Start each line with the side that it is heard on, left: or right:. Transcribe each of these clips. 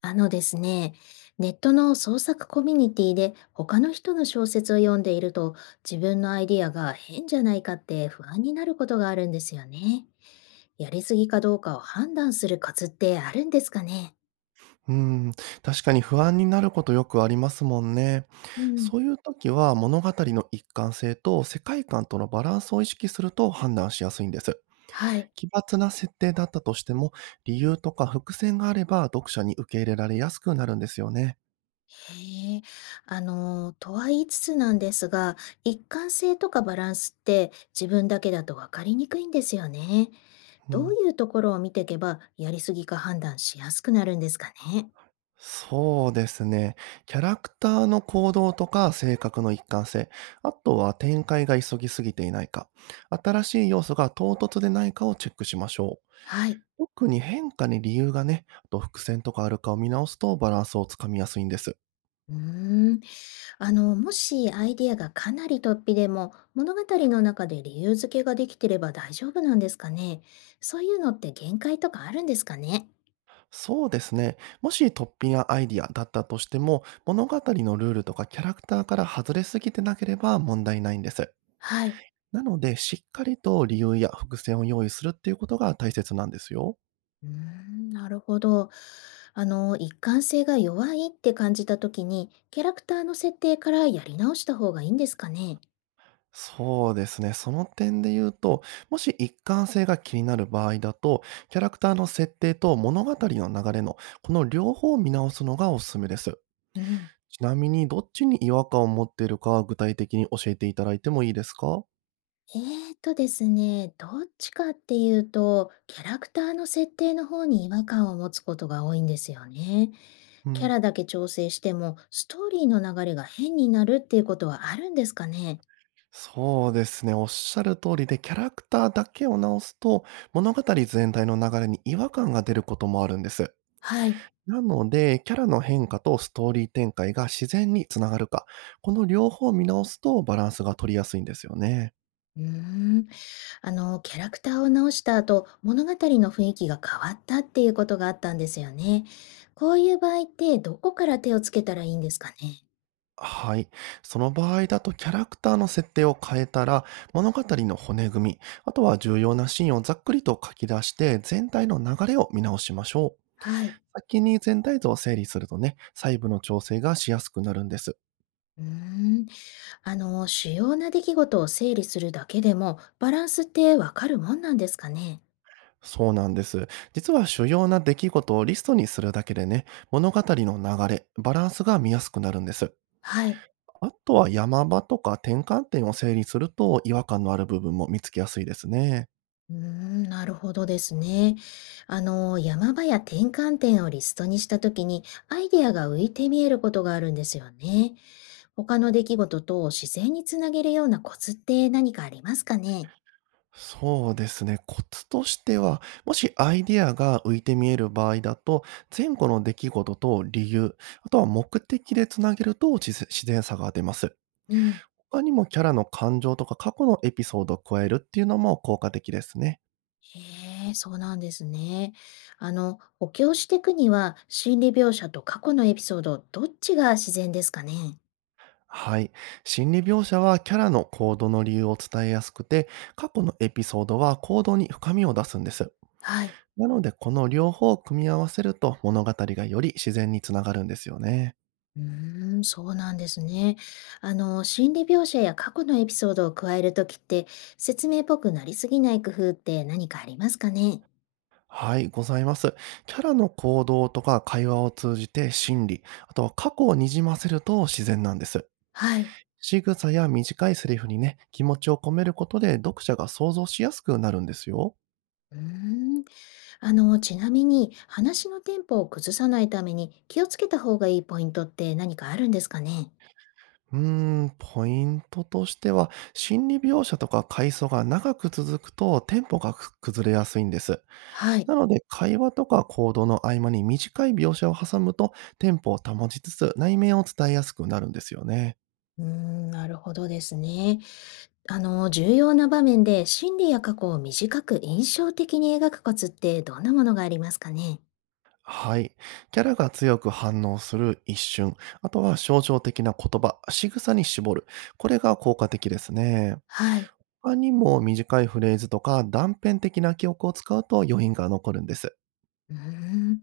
left: あのですね、ネットの創作コミュニティで他の人の小説を読んでいると自分のアイディアが変じゃないかって不安になることがあるんですよね。やりすぎかどうかを判断するコツってあるんですかね？
right: うん、確かに不安になることよくありますもんね。
left: うん、
right: そういう時は物語の一貫性と世界観とのバランスを意識すると判断しやすいんです。
left: はい。
right: 奇抜な設定だったとしても、理由とか伏線があれば読者に受け入れられやすくなるんですよね。
left: へえ。とは言いつつなんですが、一貫性とかバランスって自分だけだと分かりにくいんですよね。
right: う
left: どう
right: ん、
left: いうところを見ていけばやりすぎか判断しやすくなるんですかね？
right: そうですね。キャラクターの行動とか性格の一貫性、あとは展開が急ぎすぎていないか、新しい要素が唐突でないかをチェックしましょう。
left: はい。
right: 特に変化に理由がね、あと伏線とかあるかを見直すとバランスをつかみやすいんです。
left: うーん。もしアイデアがかなり突飛でも、物語の中で理由付けができてれば大丈夫なんですかね。そういうのって限界とかあるんですかね。
right: そうですね。もし突飛やアイディアだったとしても、物語のルールとかキャラクターから外れすぎてなければ問題ないんです。
left: はい。
right: なので、しっかりと理由や伏線を用意するっていうことが大切なんですよ。
left: うーん、なるほど。一貫性が弱いって感じた時に、キャラクターの設定からやり直した方がいいんですかね。
right: そうですね。その点で言うと、もし一貫性が気になる場合だと、キャラクターの設定と物語の流れの、この両方を見直すのがおすすめです。
left: うん。
right: ちなみに、どっちに違和感を持っているか、具体的に教えていただいてもいいですか？
left: えーですね、どっちかっていうと、キャラクターの設定の方に違和感を持つことが多いんですよね。
right: う
left: キャ
right: ん。
left: ラだけ調整しても、ストーリーの流れが変になるっていうことはあるんですかね。
right: そうですね。おっしゃる通りで、キャラクターだけを直すと、物語全体の流れに違和感が出ることもあるんです。
left: はい。
right: なので、キャラの変化とストーリー展開が自然につながるか、この両方を見直すとバランスが取りやすいんですよね。
left: うーん、キャラクターを直した後、物語の雰囲気が変わったっていうことがあったんですよね。こういう場合って、どこから手をつけたらいいんですかね。
right: はい。その場合だとキャラクターの設定を変えたら、物語の骨組み、あとは重要なシーンをざっくりと書き出して、全体の流れを見直しましょう。
left: はい。
right: 先に全体像を整理するとね、細部の調整がしやすくなるんです。
left: うーん、主要な出来事を整理するだけでも、バランスってわかるもんなんですかね。
right: そうなんです。実は主要な出来事をリストにするだけでね、物語の流れ、バランスが見やすくなるんです。
left: はい。
right: あとは山場とか転換点を整理すると違和感のある部分も見つけやすいですね。
left: うーん、なるほどですね。山場や転換点をリストにしたときに、アイデアが浮いて見えることがあるんですよね。他の出来事と自然につなげるようなコツって何かありますかね。
right: そうですね。コツとしては、もしアイデアが浮いて見える場合だと、前後の出来事と理由、あとは目的でつなげると自然さが出ます。
left: うん。
right: 他にもキャラの感情とか過去のエピソードを加えるっていうのも効果的ですね。
left: へえ、そうなんですね。補強していくには、心理描写と過去のエピソード、どっちが自然ですかね。
right: はい。心理描写はキャラの行動の理由を伝えやすくて、過去のエピソードは行動に深みを出すんです。
left: はい。
right: なので、この両方を組み合わせると物語がより自然につながるんですよね。
left: うーん、そうなんですね。心理描写や過去のエピソードを加えるときって、説明っぽくなりすぎない工夫って何かありますかね？
right: はい、ございます。キャラの行動とか会話を通じて心理、あとは過去をにじませると自然なんです。
left: はい。
right: 仕草や短いセリフにね、気持ちを込めることで読者が想像しやすくなるんですよ。
left: うーん。ちなみに、話のテンポを崩さないために気をつけた方がいいポイントって何かあるんですかね？
right: うーポイントとしては、心理描写とか回想が長く続くとテンポが崩れやすいんです。
left: はい。
right: なので、会話とか行動の合間に短い描写を挟むと、テンポを保ちつつ内面を伝えやすくなるんですよね。
left: うーん、なるほどですね。重要な場面で心理や過去を短く印象的に描くコツってどんなものがありますかね？
right: はい。キャラが強く反応する一瞬、あとは象徴的な言葉、仕草に絞る。これが効果的ですね。
left: はい。
right: 他にも短いフレーズとか断片的な記憶を使うと余韻が残るんです。
left: うーん。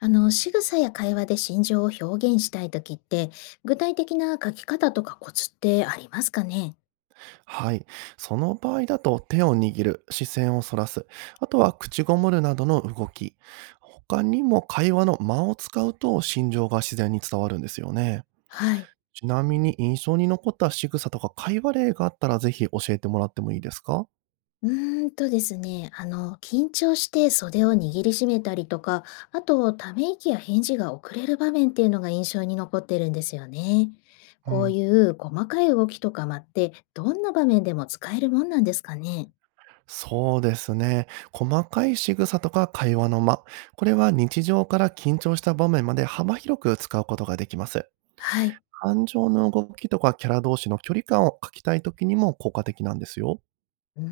left: 仕草や会話で心情を表現したいときって、具体的な書き方とかコツってありますかね？
right: はい。その場合だと手を握る、視線をそらす、あとは口ごもるなどの動き。他にも会話の間を使うと心情が自然に伝わるんですよね。
left: はい。
right: ちなみに印象に残った仕草とか会話例があったらぜひ教えてもらってもいいですか？
left: うですね、緊張して袖を握りしめたりとか、あと、ため息や返事が遅れる場面っていうのが印象に残ってるんですよね。
right: う
left: こう
right: ん。
left: いう細かい動きとか間って、どんな場面でも使えるもんなんですかね？
right: そうですね。細かい仕草とか会話の間。これは日常から緊張した場面まで幅広く使うことができます。
left: はい。
right: 感情の動きとかキャラ同士の距離感を書きたい時にも効果的なんですよ。
left: うー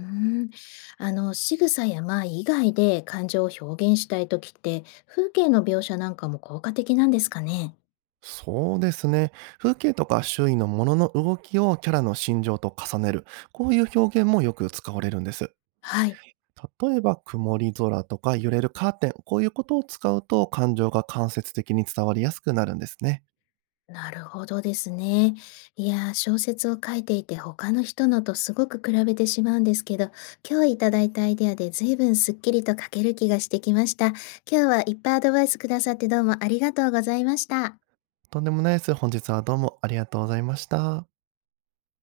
left: ん、あの仕草や間以外で感情を表現したい時って風景の描写なんかも効果的なんですかね？
right: そうですね。風景とか周囲のものの動きをキャラの心情と重ねる。こういう表現もよく使われるんです。
left: はい。
right: 例えば、曇り空とか揺れるカーテン。こういうことを使うと感情が間接的に伝わりやすくなるんですね。
left: なるほどですね。いやー、小説を書いていて他の人のとすごく比べてしまうんですけど、今日いただいたアイデアで随分すっきりと書ける気がしてきました。今日はいっぱいアドバイスくださってどうもありがとうございました。
right: とんでもないです。本日はどうもありがとうございました。